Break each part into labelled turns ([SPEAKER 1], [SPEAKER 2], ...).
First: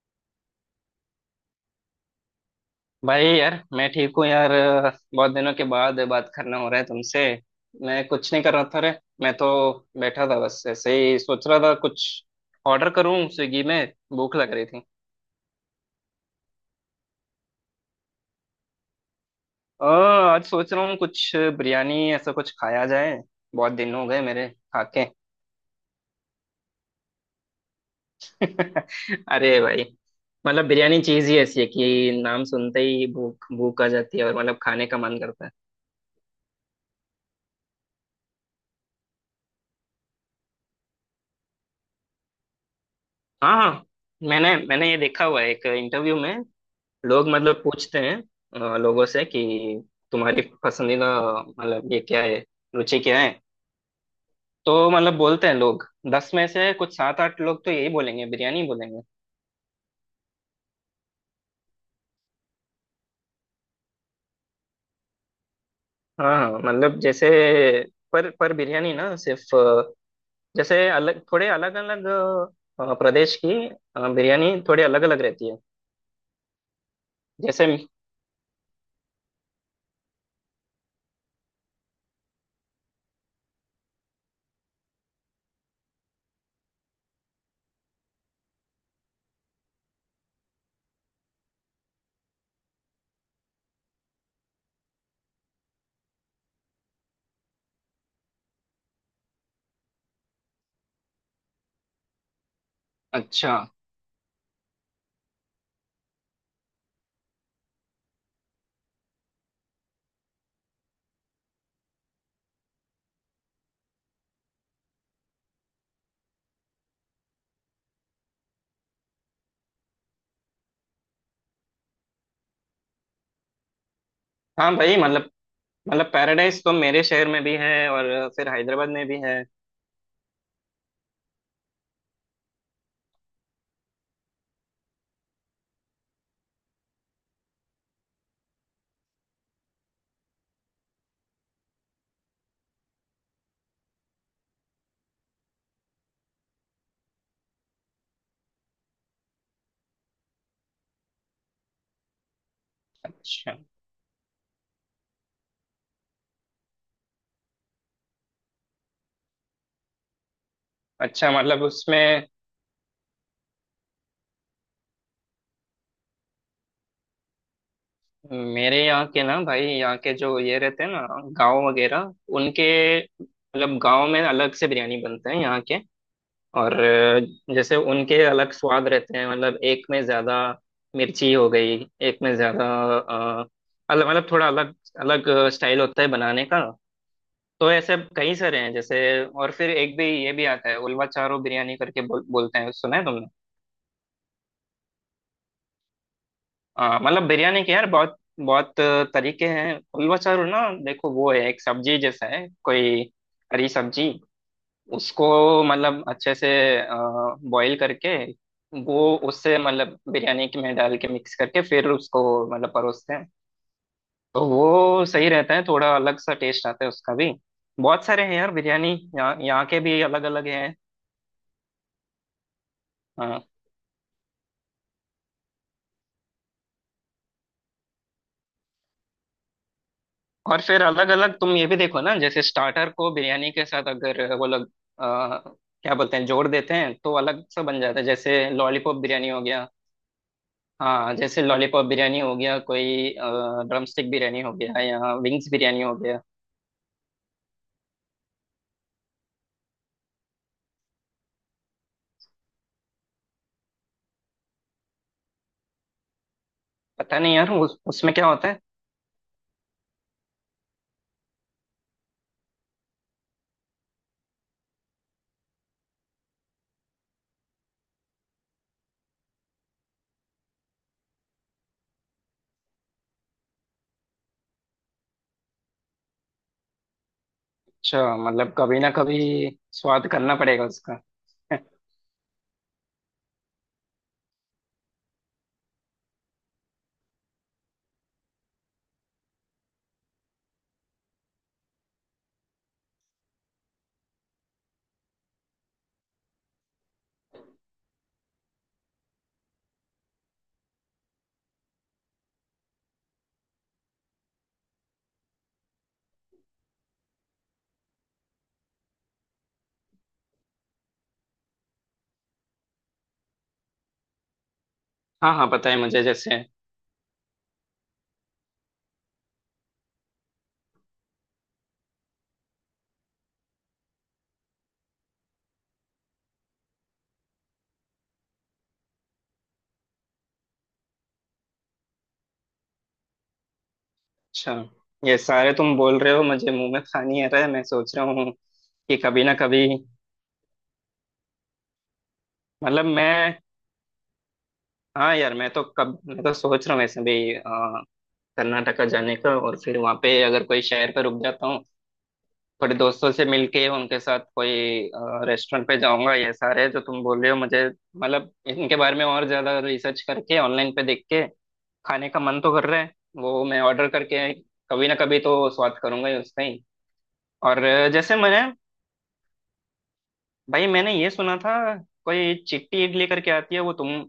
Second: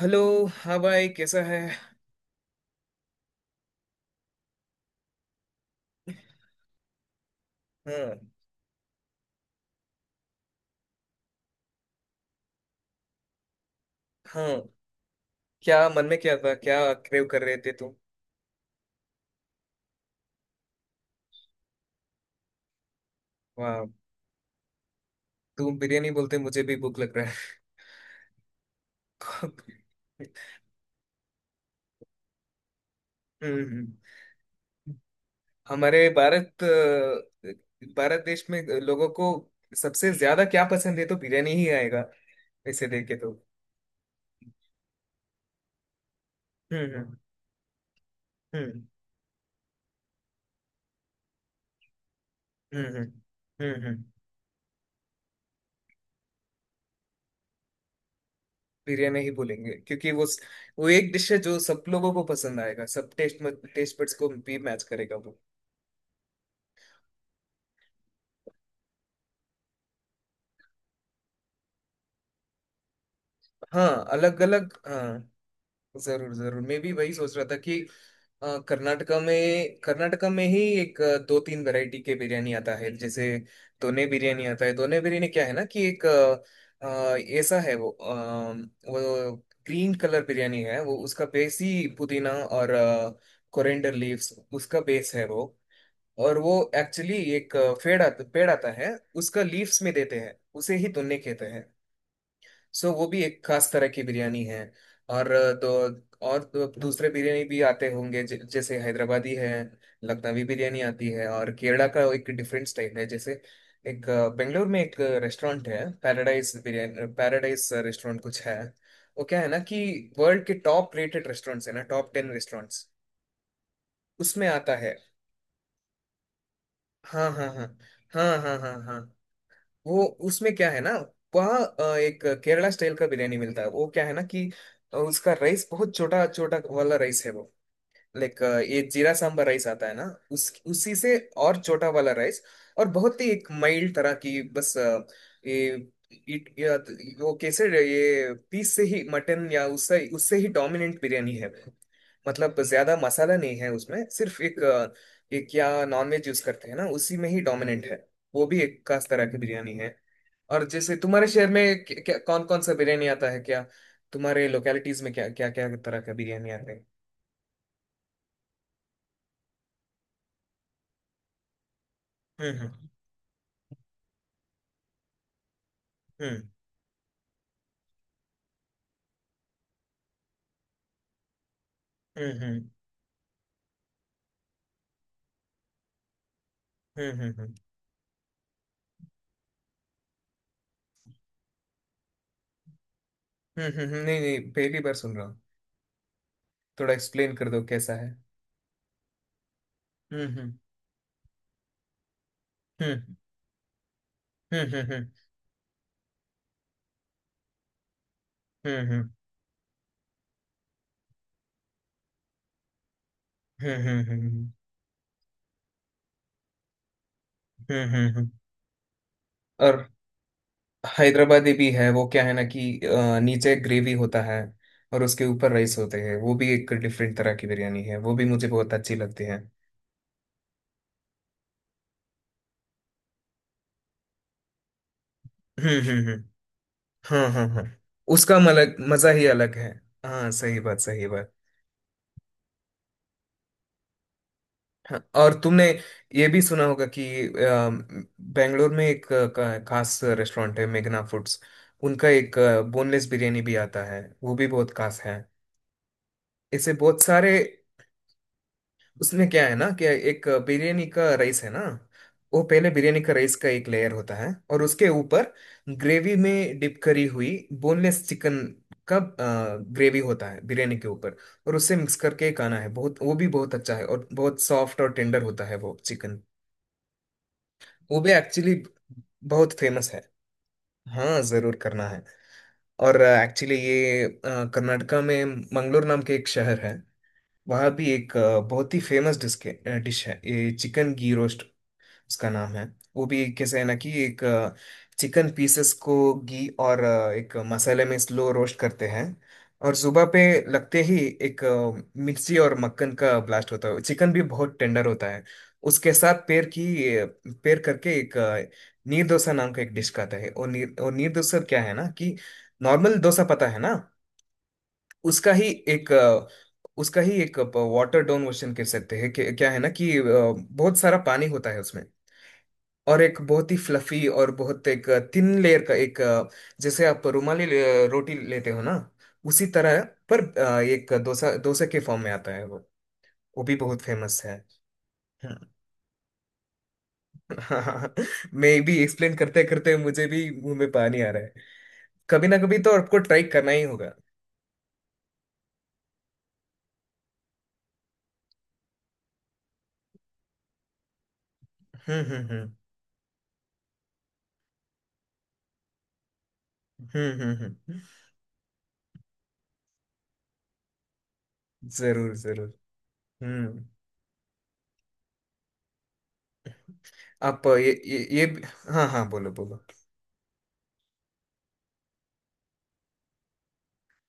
[SPEAKER 1] Hello. हाँ भाई, कैसा है?
[SPEAKER 2] भाई यार मैं ठीक हूँ यार। बहुत दिनों के बाद बात करना हो रहा है तुमसे। मैं
[SPEAKER 1] हाँ
[SPEAKER 2] कुछ नहीं कर रहा था रे। मैं तो बैठा था बस ऐसे ही सोच रहा था कुछ ऑर्डर करूँ स्विगी में, भूख
[SPEAKER 1] हाँ।
[SPEAKER 2] लग रही थी।
[SPEAKER 1] क्या मन में क्या था? क्या क्रेव कर रहे थे तुम?
[SPEAKER 2] आज सोच रहा हूँ कुछ बिरयानी ऐसा कुछ खाया जाए, बहुत
[SPEAKER 1] वाह।
[SPEAKER 2] दिन हो गए मेरे खाके।
[SPEAKER 1] तुम बिरयानी बोलते मुझे भी भूख लग रहा है।
[SPEAKER 2] अरे भाई, मतलब बिरयानी चीज ही ऐसी है कि नाम सुनते ही भूख भूख
[SPEAKER 1] हम्म।
[SPEAKER 2] आ जाती है और मतलब खाने का मन करता है।
[SPEAKER 1] हमारे भारत देश में लोगों को सबसे ज्यादा क्या पसंद है तो बिरयानी ही आएगा, इसे देख के तो।
[SPEAKER 2] हाँ हाँ, मैंने मैंने ये देखा हुआ है एक इंटरव्यू में।
[SPEAKER 1] हम्म।
[SPEAKER 2] लोग मतलब पूछते हैं
[SPEAKER 1] हम्म।
[SPEAKER 2] लोगों से कि तुम्हारी पसंदीदा मतलब ये क्या है,
[SPEAKER 1] हम्म।
[SPEAKER 2] रुचि
[SPEAKER 1] हम्म।
[SPEAKER 2] क्या है।
[SPEAKER 1] हम्म।
[SPEAKER 2] तो मतलब बोलते हैं लोग, 10 में से कुछ सात आठ लोग तो यही बोलेंगे, बिरयानी बोलेंगे।
[SPEAKER 1] बिरयानी ही बोलेंगे, क्योंकि वो एक डिश है जो सब लोगों को पसंद आएगा। सब टेस्ट टेस्ट बड्स को भी मैच करेगा।
[SPEAKER 2] हाँ हाँ, मतलब जैसे पर बिरयानी ना, सिर्फ जैसे अलग, थोड़े अलग अलग प्रदेश की
[SPEAKER 1] हाँ, अलग
[SPEAKER 2] बिरयानी
[SPEAKER 1] अलग।
[SPEAKER 2] थोड़ी अलग अलग
[SPEAKER 1] हाँ।
[SPEAKER 2] रहती है
[SPEAKER 1] जरूर जरूर, मैं भी वही सोच रहा था
[SPEAKER 2] जैसे।
[SPEAKER 1] कि कर्नाटका में ही एक दो तीन वैरायटी के बिरयानी आता है, जैसे दोने बिरयानी आता है। दोने बिरयानी क्या है ना कि एक ऐसा है वो, वो ग्रीन कलर बिरयानी है। वो उसका बेस ही पुदीना और कोरिएंडर लीव्स, उसका बेस है वो। और वो एक्चुअली एक पेड़ आता है, उसका लीव्स में देते हैं, उसे ही दोने कहते हैं। सो वो भी एक
[SPEAKER 2] अच्छा।
[SPEAKER 1] खास तरह की बिरयानी है। और तो दूसरे बिरयानी भी आते होंगे, जैसे हैदराबादी है। लखनवी बिरयानी आती है, और केरला का एक डिफरेंट स्टाइल है। जैसे एक बेंगलोर में एक रेस्टोरेंट है, पैराडाइज बिरयानी, पैराडाइज रेस्टोरेंट कुछ है। वो क्या है ना कि वर्ल्ड के टॉप रेटेड रेस्टोरेंट्स है ना, टॉप टेन रेस्टोरेंट्स, उसमें आता
[SPEAKER 2] हाँ
[SPEAKER 1] है।
[SPEAKER 2] भाई, मतलब पैराडाइज तो मेरे शहर
[SPEAKER 1] हाँ,
[SPEAKER 2] में
[SPEAKER 1] हाँ,
[SPEAKER 2] भी
[SPEAKER 1] हाँ।
[SPEAKER 2] है और
[SPEAKER 1] हाँ,
[SPEAKER 2] फिर
[SPEAKER 1] हाँ, हाँ,
[SPEAKER 2] हैदराबाद
[SPEAKER 1] हाँ।
[SPEAKER 2] में भी है।
[SPEAKER 1] वो उसमें क्या है ना, वहाँ एक केरला स्टाइल का बिरयानी मिलता है। वो क्या है ना कि उसका राइस बहुत छोटा छोटा वाला राइस है वो, लाइक, ये जीरा सांबर राइस आता है ना, उस उसी से, और छोटा वाला राइस, और बहुत ही एक माइल्ड तरह की बस ये, इट या वो कैसे, ये पीस से ही मटन या उससे उससे ही डोमिनेंट बिरयानी है। मतलब ज्यादा मसाला नहीं
[SPEAKER 2] अच्छा।
[SPEAKER 1] है उसमें, सिर्फ एक एक या नॉनवेज यूज करते हैं ना, उसी में ही डोमिनेंट है। वो भी एक खास तरह की बिरयानी है। और जैसे तुम्हारे
[SPEAKER 2] अच्छा
[SPEAKER 1] शहर
[SPEAKER 2] मतलब
[SPEAKER 1] में क्या, क्या
[SPEAKER 2] उसमें
[SPEAKER 1] कौन कौन सा बिरयानी आता है? क्या तुम्हारे लोकेलिटीज में क्या क्या क्या तरह का बिरयानी आता है?
[SPEAKER 2] मेरे यहाँ के ना, भाई यहाँ के जो ये रहते हैं ना गांव वगैरह उनके,
[SPEAKER 1] हम्म।
[SPEAKER 2] मतलब गांव में अलग से बिरयानी बनते हैं यहाँ के।
[SPEAKER 1] हम्म।
[SPEAKER 2] और जैसे उनके अलग स्वाद रहते हैं, मतलब एक में ज्यादा मिर्ची हो गई, एक में
[SPEAKER 1] हम्म।
[SPEAKER 2] ज्यादा
[SPEAKER 1] हम्म।
[SPEAKER 2] अ, अलग, मतलब थोड़ा अलग अलग स्टाइल होता है बनाने का।
[SPEAKER 1] हम्म। हम्म। हम्म।
[SPEAKER 2] तो ऐसे कई सारे हैं जैसे, और फिर एक भी ये भी आता है, उलवा चारो बिरयानी करके बोलते हैं, सुना है तुमने।
[SPEAKER 1] हम्म। नहीं नहीं, पहली बार सुन रहा हूँ। थोड़ा
[SPEAKER 2] मतलब
[SPEAKER 1] एक्सप्लेन कर दो,
[SPEAKER 2] बिरयानी के यार
[SPEAKER 1] कैसा है।
[SPEAKER 2] बहुत बहुत तरीके हैं। उल्वा
[SPEAKER 1] हम्म।
[SPEAKER 2] चारू
[SPEAKER 1] हम्म।
[SPEAKER 2] ना, देखो वो है एक सब्जी जैसा है कोई,
[SPEAKER 1] हम्म।
[SPEAKER 2] हरी सब्जी।
[SPEAKER 1] हम्म। हम्म।
[SPEAKER 2] उसको मतलब अच्छे से बॉईल करके
[SPEAKER 1] हम्म।
[SPEAKER 2] वो, उससे मतलब बिरयानी के में डाल के मिक्स करके फिर उसको मतलब परोसते हैं।
[SPEAKER 1] हम्म। हम्म। हम्म।
[SPEAKER 2] तो वो सही रहता है, थोड़ा अलग सा टेस्ट आता है उसका भी। बहुत सारे
[SPEAKER 1] हम्म।
[SPEAKER 2] हैं यार बिरयानी, यहाँ यहाँ
[SPEAKER 1] और
[SPEAKER 2] के भी अलग अलग हैं।
[SPEAKER 1] हैदराबादी भी है, वो क्या है ना कि
[SPEAKER 2] हाँ।
[SPEAKER 1] नीचे ग्रेवी होता है, और उसके ऊपर राइस होते हैं। वो भी एक डिफरेंट तरह की बिरयानी है, वो भी मुझे बहुत अच्छी लगती है।
[SPEAKER 2] और फिर अलग अलग, तुम ये भी देखो ना, जैसे स्टार्टर को बिरयानी के साथ अगर वो लोग आ,
[SPEAKER 1] हम्म।
[SPEAKER 2] क्या बोलते
[SPEAKER 1] हम्म।
[SPEAKER 2] हैं, जोड़ देते हैं तो
[SPEAKER 1] हाँ,
[SPEAKER 2] अलग
[SPEAKER 1] हाँ,
[SPEAKER 2] सा
[SPEAKER 1] हाँ,
[SPEAKER 2] बन जाता है,
[SPEAKER 1] उसका
[SPEAKER 2] जैसे
[SPEAKER 1] मलक
[SPEAKER 2] लॉलीपॉप
[SPEAKER 1] मजा ही
[SPEAKER 2] बिरयानी हो
[SPEAKER 1] अलग
[SPEAKER 2] गया।
[SPEAKER 1] है। हाँ, सही बात, सही
[SPEAKER 2] हाँ,
[SPEAKER 1] बात।
[SPEAKER 2] जैसे लॉलीपॉप बिरयानी हो गया कोई, ड्रमस्टिक बिरयानी हो गया
[SPEAKER 1] हाँ,
[SPEAKER 2] या
[SPEAKER 1] और
[SPEAKER 2] विंग्स
[SPEAKER 1] तुमने
[SPEAKER 2] बिरयानी हो गया।
[SPEAKER 1] ये भी सुना होगा कि बेंगलोर में एक खास रेस्टोरेंट है, मेघना फूड्स। उनका एक बोनलेस बिरयानी भी आता है, वो भी बहुत खास है, ऐसे बहुत
[SPEAKER 2] पता नहीं
[SPEAKER 1] सारे।
[SPEAKER 2] यार, उसमें क्या होता है।
[SPEAKER 1] उसमें क्या है ना कि एक बिरयानी का राइस है ना, वो पहले बिरयानी का राइस का एक लेयर होता है, और उसके ऊपर ग्रेवी में डिप करी हुई बोनलेस चिकन का ग्रेवी होता है, बिरयानी के ऊपर। और उससे मिक्स करके खाना है, बहुत वो भी बहुत अच्छा है, और बहुत सॉफ्ट और टेंडर होता है वो चिकन। वो भी
[SPEAKER 2] अच्छा मतलब
[SPEAKER 1] एक्चुअली
[SPEAKER 2] कभी ना कभी
[SPEAKER 1] बहुत फेमस है।
[SPEAKER 2] स्वाद करना पड़ेगा उसका।
[SPEAKER 1] हाँ, जरूर करना है। और एक्चुअली ये कर्नाटका में मंगलोर नाम के एक शहर है। वहाँ भी एक बहुत ही फेमस डिश डिश है, ये चिकन घी रोस्ट उसका नाम है। वो भी कैसे है ना कि एक चिकन पीसेस को घी और एक मसाले में स्लो रोस्ट करते हैं, और सुबह पे लगते ही एक मिर्ची और मक्खन का ब्लास्ट होता है। चिकन भी बहुत टेंडर होता है। उसके साथ पेर करके एक नीर डोसा नाम का एक डिश का आता है। और नीर डोसा क्या है ना कि नॉर्मल डोसा पता है ना। उसका
[SPEAKER 2] हाँ
[SPEAKER 1] ही
[SPEAKER 2] हाँ, पता है
[SPEAKER 1] एक
[SPEAKER 2] मुझे,
[SPEAKER 1] अ,
[SPEAKER 2] जैसे।
[SPEAKER 1] उसका ही एक वाटर डाउन वर्जन कह सकते हैं, क्या है ना कि बहुत सारा पानी होता है उसमें। और एक बहुत ही फ्लफी और बहुत एक थिन लेयर का एक जैसे आप रुमाली रोटी लेते हो ना, उसी तरह है, पर एक डोसा डोसा के फॉर्म में आता है वो भी बहुत फेमस है।
[SPEAKER 2] अच्छा, ये
[SPEAKER 1] हाँ।
[SPEAKER 2] सारे तुम बोल रहे हो मुझे मुंह में पानी आ रहा है, मैं सोच रहा हूँ
[SPEAKER 1] मैं भी
[SPEAKER 2] कि
[SPEAKER 1] एक्सप्लेन
[SPEAKER 2] कभी ना
[SPEAKER 1] करते
[SPEAKER 2] कभी,
[SPEAKER 1] करते मुझे भी मुंह में पानी आ रहा है। कभी ना कभी तो
[SPEAKER 2] मतलब
[SPEAKER 1] आपको ट्राई
[SPEAKER 2] मैं,
[SPEAKER 1] करना ही होगा।
[SPEAKER 2] हाँ यार मैं तो, कब मैं तो सोच रहा हूँ वैसे भी कर्नाटका जाने का, और फिर वहाँ पे अगर कोई शहर पे रुक जाता हूँ,
[SPEAKER 1] हम्म। हम्म। हम्म।
[SPEAKER 2] थोड़े दोस्तों से मिलके उनके साथ कोई रेस्टोरेंट पे जाऊंगा, ये सारे जो तुम
[SPEAKER 1] हम्म।
[SPEAKER 2] बोल रहे
[SPEAKER 1] हम्म।
[SPEAKER 2] हो मुझे,
[SPEAKER 1] हम्म।
[SPEAKER 2] मतलब इनके बारे में और ज्यादा रिसर्च करके ऑनलाइन पे देख के, खाने
[SPEAKER 1] जरूर
[SPEAKER 2] का मन तो
[SPEAKER 1] जरूर।
[SPEAKER 2] कर रहा है, वो मैं
[SPEAKER 1] हम्म।
[SPEAKER 2] ऑर्डर करके कभी ना कभी तो स्वाद करूंगा ही उसका ही।
[SPEAKER 1] आप
[SPEAKER 2] और जैसे
[SPEAKER 1] ये भी-,
[SPEAKER 2] मैंने,
[SPEAKER 1] हाँ, हाँ, बोलो बोलो।
[SPEAKER 2] भाई मैंने ये सुना था, कोई चिट्टी इडली करके आती है, वो तुम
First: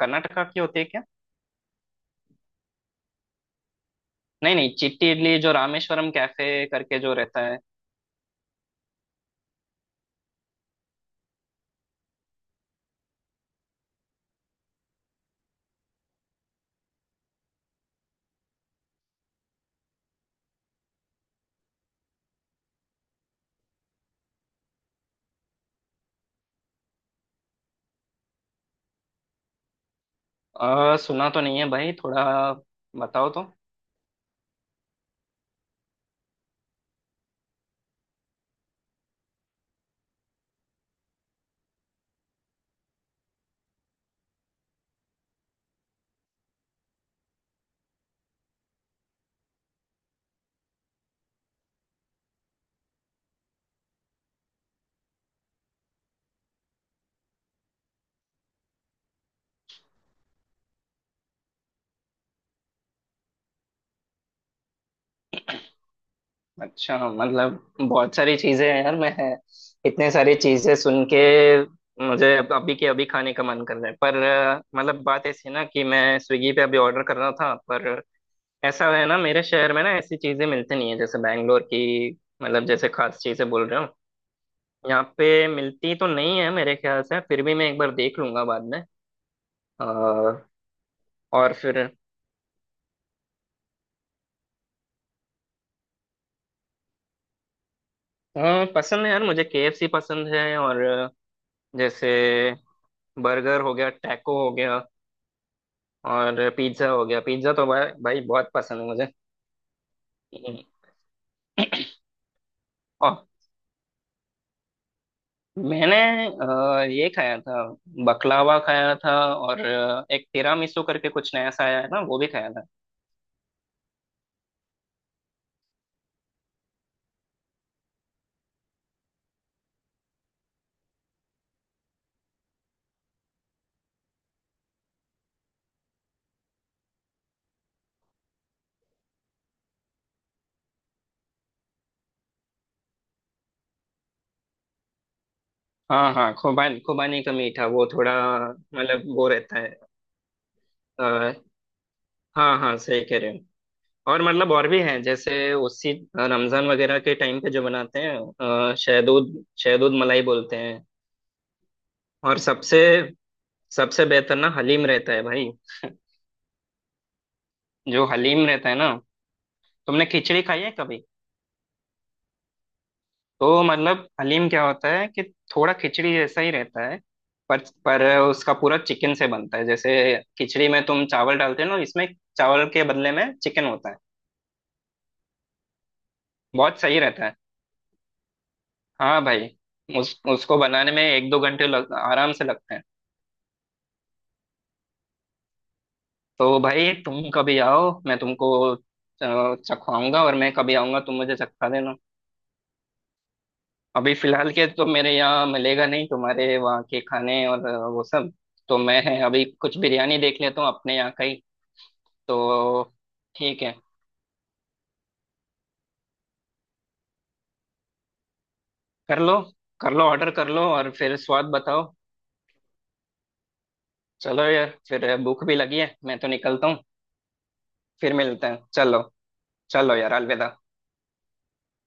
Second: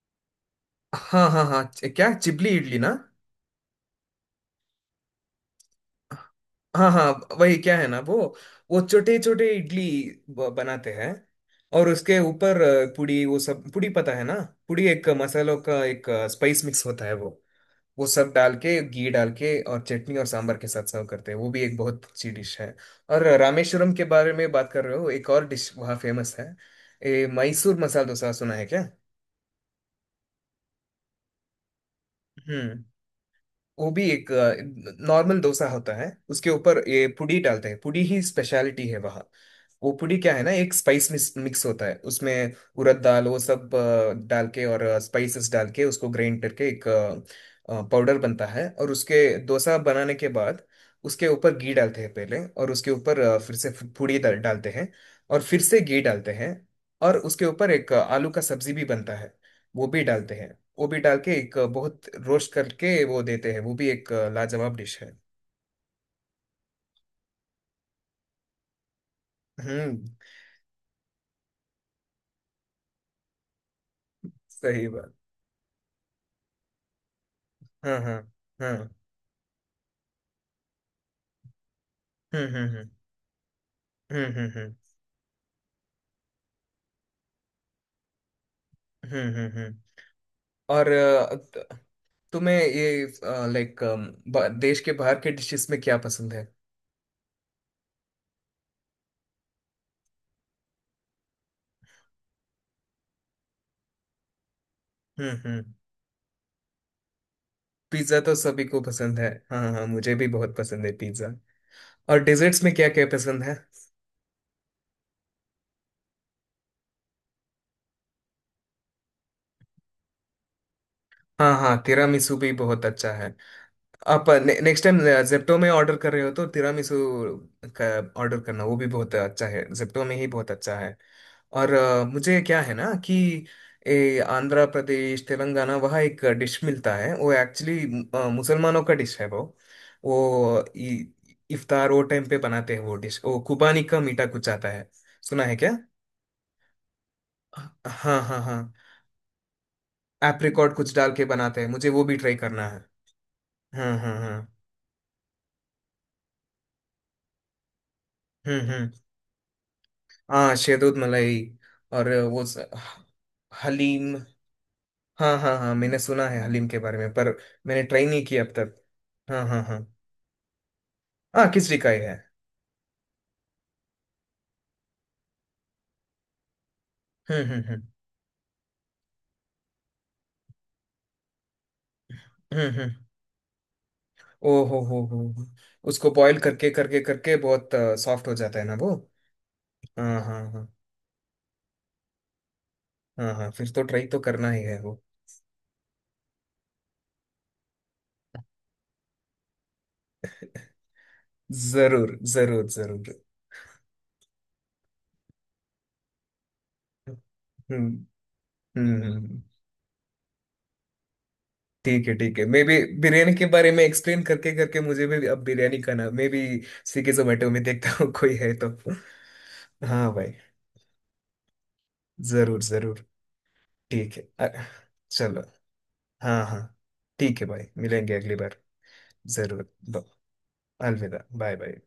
[SPEAKER 2] कर्नाटका की होती है क्या।
[SPEAKER 1] हाँ, हाँ, हाँ, क्या चिपली इडली ना?
[SPEAKER 2] नहीं नहीं, चिट्टी इडली जो रामेश्वरम कैफे
[SPEAKER 1] हाँ,
[SPEAKER 2] करके
[SPEAKER 1] हाँ,
[SPEAKER 2] जो रहता
[SPEAKER 1] वही
[SPEAKER 2] है।
[SPEAKER 1] क्या है ना, वो छोटे छोटे इडली बनाते हैं। और उसके ऊपर पुड़ी, वो सब पुड़ी पता है ना, पुड़ी एक मसालों का एक स्पाइस मिक्स होता है वो। वो सब डाल के, घी डाल के, और चटनी और सांबर के साथ सर्व करते हैं। वो भी एक बहुत अच्छी डिश है। और रामेश्वरम के बारे में बात कर रहे हो, एक और डिश वहाँ फेमस है, ये मैसूर मसाला डोसा, सुना है क्या?
[SPEAKER 2] सुना तो नहीं है भाई, थोड़ा
[SPEAKER 1] हम्म।
[SPEAKER 2] बताओ तो।
[SPEAKER 1] वो भी एक नॉर्मल डोसा होता है, उसके ऊपर ये पुड़ी डालते हैं, पुड़ी ही स्पेशलिटी है वहाँ। वो पुड़ी क्या है ना, एक स्पाइस मिक्स मिक्स होता है, उसमें उड़द दाल वो सब डाल के और स्पाइसेस डाल के उसको ग्राइंड करके एक पाउडर बनता है, और उसके डोसा बनाने के बाद उसके ऊपर घी डालते हैं पहले, और उसके ऊपर फिर से पुड़ी डालते हैं, और फिर से घी डालते हैं। और उसके ऊपर एक आलू का सब्जी भी बनता है, वो भी डालते हैं। वो भी डाल के एक बहुत रोस्ट करके वो देते हैं। वो भी एक लाजवाब डिश है।
[SPEAKER 2] अच्छा मतलब बहुत सारी चीजें हैं यार, मैं
[SPEAKER 1] हम्म,
[SPEAKER 2] इतने सारी चीजें सुन के मुझे अभी के अभी खाने का मन कर रहा है, पर
[SPEAKER 1] सही
[SPEAKER 2] मतलब
[SPEAKER 1] बात।
[SPEAKER 2] बात ऐसी है ना कि मैं स्विगी पे अभी ऑर्डर कर रहा था,
[SPEAKER 1] हाँ,
[SPEAKER 2] पर
[SPEAKER 1] हाँ, हाँ।
[SPEAKER 2] ऐसा है ना, मेरे शहर में ना ऐसी चीजें मिलती नहीं है, जैसे बैंगलोर की
[SPEAKER 1] हम्म।
[SPEAKER 2] मतलब
[SPEAKER 1] हम्म।
[SPEAKER 2] जैसे
[SPEAKER 1] हम्म।
[SPEAKER 2] खास चीजें बोल रहे हो,
[SPEAKER 1] हम्म। हम्म। हम्म।
[SPEAKER 2] यहाँ पे मिलती तो नहीं है मेरे ख्याल से, फिर भी मैं एक बार देख लूंगा बाद में।
[SPEAKER 1] हम्म।
[SPEAKER 2] अ,
[SPEAKER 1] और
[SPEAKER 2] और फिर,
[SPEAKER 1] तुम्हें ये, लाइक, देश के बाहर के डिशेस में क्या पसंद है?
[SPEAKER 2] हाँ पसंद है यार, मुझे केएफसी पसंद है, और जैसे बर्गर हो गया, टैको हो गया,
[SPEAKER 1] हम्म। हम्म।
[SPEAKER 2] और पिज्ज़ा हो गया, पिज्ज़ा तो भाई
[SPEAKER 1] पिज्जा
[SPEAKER 2] भाई
[SPEAKER 1] तो
[SPEAKER 2] बहुत
[SPEAKER 1] सभी को
[SPEAKER 2] पसंद है मुझे।
[SPEAKER 1] पसंद है, हाँ, हाँ, मुझे भी बहुत
[SPEAKER 2] हम्म।
[SPEAKER 1] पसंद है पिज्जा। और डेजर्ट्स में क्या क्या
[SPEAKER 2] और
[SPEAKER 1] पसंद है?
[SPEAKER 2] मैंने ये खाया था, बकलावा खाया था, और एक तिरामिसू करके कुछ नया
[SPEAKER 1] हाँ,
[SPEAKER 2] सा
[SPEAKER 1] हाँ,
[SPEAKER 2] आया है ना, वो भी
[SPEAKER 1] तिरामिसू
[SPEAKER 2] खाया
[SPEAKER 1] भी
[SPEAKER 2] था।
[SPEAKER 1] बहुत अच्छा है। आप नेक्स्ट टाइम जेप्टो में ऑर्डर कर रहे हो तो तिरामिसू का ऑर्डर करना, वो भी बहुत अच्छा है, जेप्टो में ही बहुत अच्छा है। और मुझे क्या है ना कि आंध्र प्रदेश तेलंगाना, वहाँ एक डिश मिलता है, वो एक्चुअली मुसलमानों का डिश है वो इफ्तार वो टाइम पे बनाते हैं वो डिश, वो कुबानी का मीठा कुछ आता है, सुना है क्या?
[SPEAKER 2] हाँ हाँ, खुबानी, खुबानी का मीठा, वो थोड़ा
[SPEAKER 1] हाँ, हाँ, हाँ,
[SPEAKER 2] मतलब वो रहता है।
[SPEAKER 1] एप्रिकॉट कुछ डाल के
[SPEAKER 2] अ,
[SPEAKER 1] बनाते हैं, मुझे वो भी ट्राई
[SPEAKER 2] हाँ
[SPEAKER 1] करना
[SPEAKER 2] हाँ
[SPEAKER 1] है।
[SPEAKER 2] सही कह रहे हो।
[SPEAKER 1] हाँ, हाँ,
[SPEAKER 2] और
[SPEAKER 1] हाँ।
[SPEAKER 2] मतलब और भी हैं, जैसे उसी रमजान वगैरह के टाइम पे जो बनाते हैं,
[SPEAKER 1] हम्म। हम्म।
[SPEAKER 2] शहदूद, शहदूद मलाई
[SPEAKER 1] हाँ,
[SPEAKER 2] बोलते हैं।
[SPEAKER 1] शहदोद मलाई। और
[SPEAKER 2] और
[SPEAKER 1] वो
[SPEAKER 2] सबसे, सबसे
[SPEAKER 1] हलीम।
[SPEAKER 2] बेहतर ना हलीम रहता है
[SPEAKER 1] हाँ,
[SPEAKER 2] भाई।
[SPEAKER 1] हाँ, हाँ, मैंने सुना है हलीम के बारे में, पर मैंने
[SPEAKER 2] जो
[SPEAKER 1] ट्राई नहीं किया
[SPEAKER 2] हलीम
[SPEAKER 1] अब
[SPEAKER 2] रहता
[SPEAKER 1] तक।
[SPEAKER 2] है ना,
[SPEAKER 1] हाँ हाँ हाँ।
[SPEAKER 2] तुमने खिचड़ी खाई है कभी।
[SPEAKER 1] हाँ, खिचड़ी का ही है।
[SPEAKER 2] तो मतलब हलीम क्या होता है कि थोड़ा खिचड़ी जैसा ही रहता है,
[SPEAKER 1] हम्म।
[SPEAKER 2] पर
[SPEAKER 1] हम्म। हम्म।
[SPEAKER 2] पर उसका पूरा चिकन से बनता है, जैसे खिचड़ी में तुम चावल डालते हो ना, इसमें चावल
[SPEAKER 1] हम्म।
[SPEAKER 2] के
[SPEAKER 1] हम्म।
[SPEAKER 2] बदले में चिकन होता है।
[SPEAKER 1] ओ हो हो। उसको बॉईल करके
[SPEAKER 2] बहुत सही
[SPEAKER 1] करके
[SPEAKER 2] रहता है,
[SPEAKER 1] करके बहुत सॉफ्ट हो जाता है ना वो।
[SPEAKER 2] हाँ भाई।
[SPEAKER 1] हाँ,
[SPEAKER 2] उस
[SPEAKER 1] हाँ,
[SPEAKER 2] उसको
[SPEAKER 1] हाँ।
[SPEAKER 2] बनाने में एक दो घंटे आराम से लगते हैं।
[SPEAKER 1] हाँ, हाँ, फिर तो ट्राई तो करना ही है वो।
[SPEAKER 2] तो भाई तुम कभी आओ, मैं तुमको चखवाऊंगा, और मैं कभी आऊंगा तुम मुझे चखा देना।
[SPEAKER 1] जरूर जरूर जरूर।
[SPEAKER 2] अभी फिलहाल के तो मेरे यहाँ मिलेगा नहीं तुम्हारे वहाँ के खाने और
[SPEAKER 1] हम्म।
[SPEAKER 2] वो सब, तो
[SPEAKER 1] हम्म।
[SPEAKER 2] मैं अभी कुछ बिरयानी देख लेता हूँ अपने यहाँ का ही
[SPEAKER 1] ठीक है, ठीक है, मैं भी
[SPEAKER 2] तो।
[SPEAKER 1] बिरयानी के
[SPEAKER 2] ठीक
[SPEAKER 1] बारे
[SPEAKER 2] है,
[SPEAKER 1] में एक्सप्लेन करके करके, मुझे भी अब बिरयानी खाना, मैं भी स्विगी जोमेटो में देखता हूँ कोई है तो।
[SPEAKER 2] कर लो कर लो,
[SPEAKER 1] हाँ
[SPEAKER 2] ऑर्डर
[SPEAKER 1] भाई,
[SPEAKER 2] कर लो और फिर स्वाद बताओ।
[SPEAKER 1] जरूर जरूर। ठीक है,
[SPEAKER 2] चलो यार, फिर
[SPEAKER 1] चलो।
[SPEAKER 2] भूख भी लगी है, मैं तो
[SPEAKER 1] हाँ, हाँ,
[SPEAKER 2] निकलता हूँ।
[SPEAKER 1] ठीक है भाई, मिलेंगे
[SPEAKER 2] फिर
[SPEAKER 1] अगली
[SPEAKER 2] मिलते
[SPEAKER 1] बार।
[SPEAKER 2] हैं, चलो
[SPEAKER 1] जरूर
[SPEAKER 2] चलो यार, अलविदा।
[SPEAKER 1] अलविदा। Bye bye.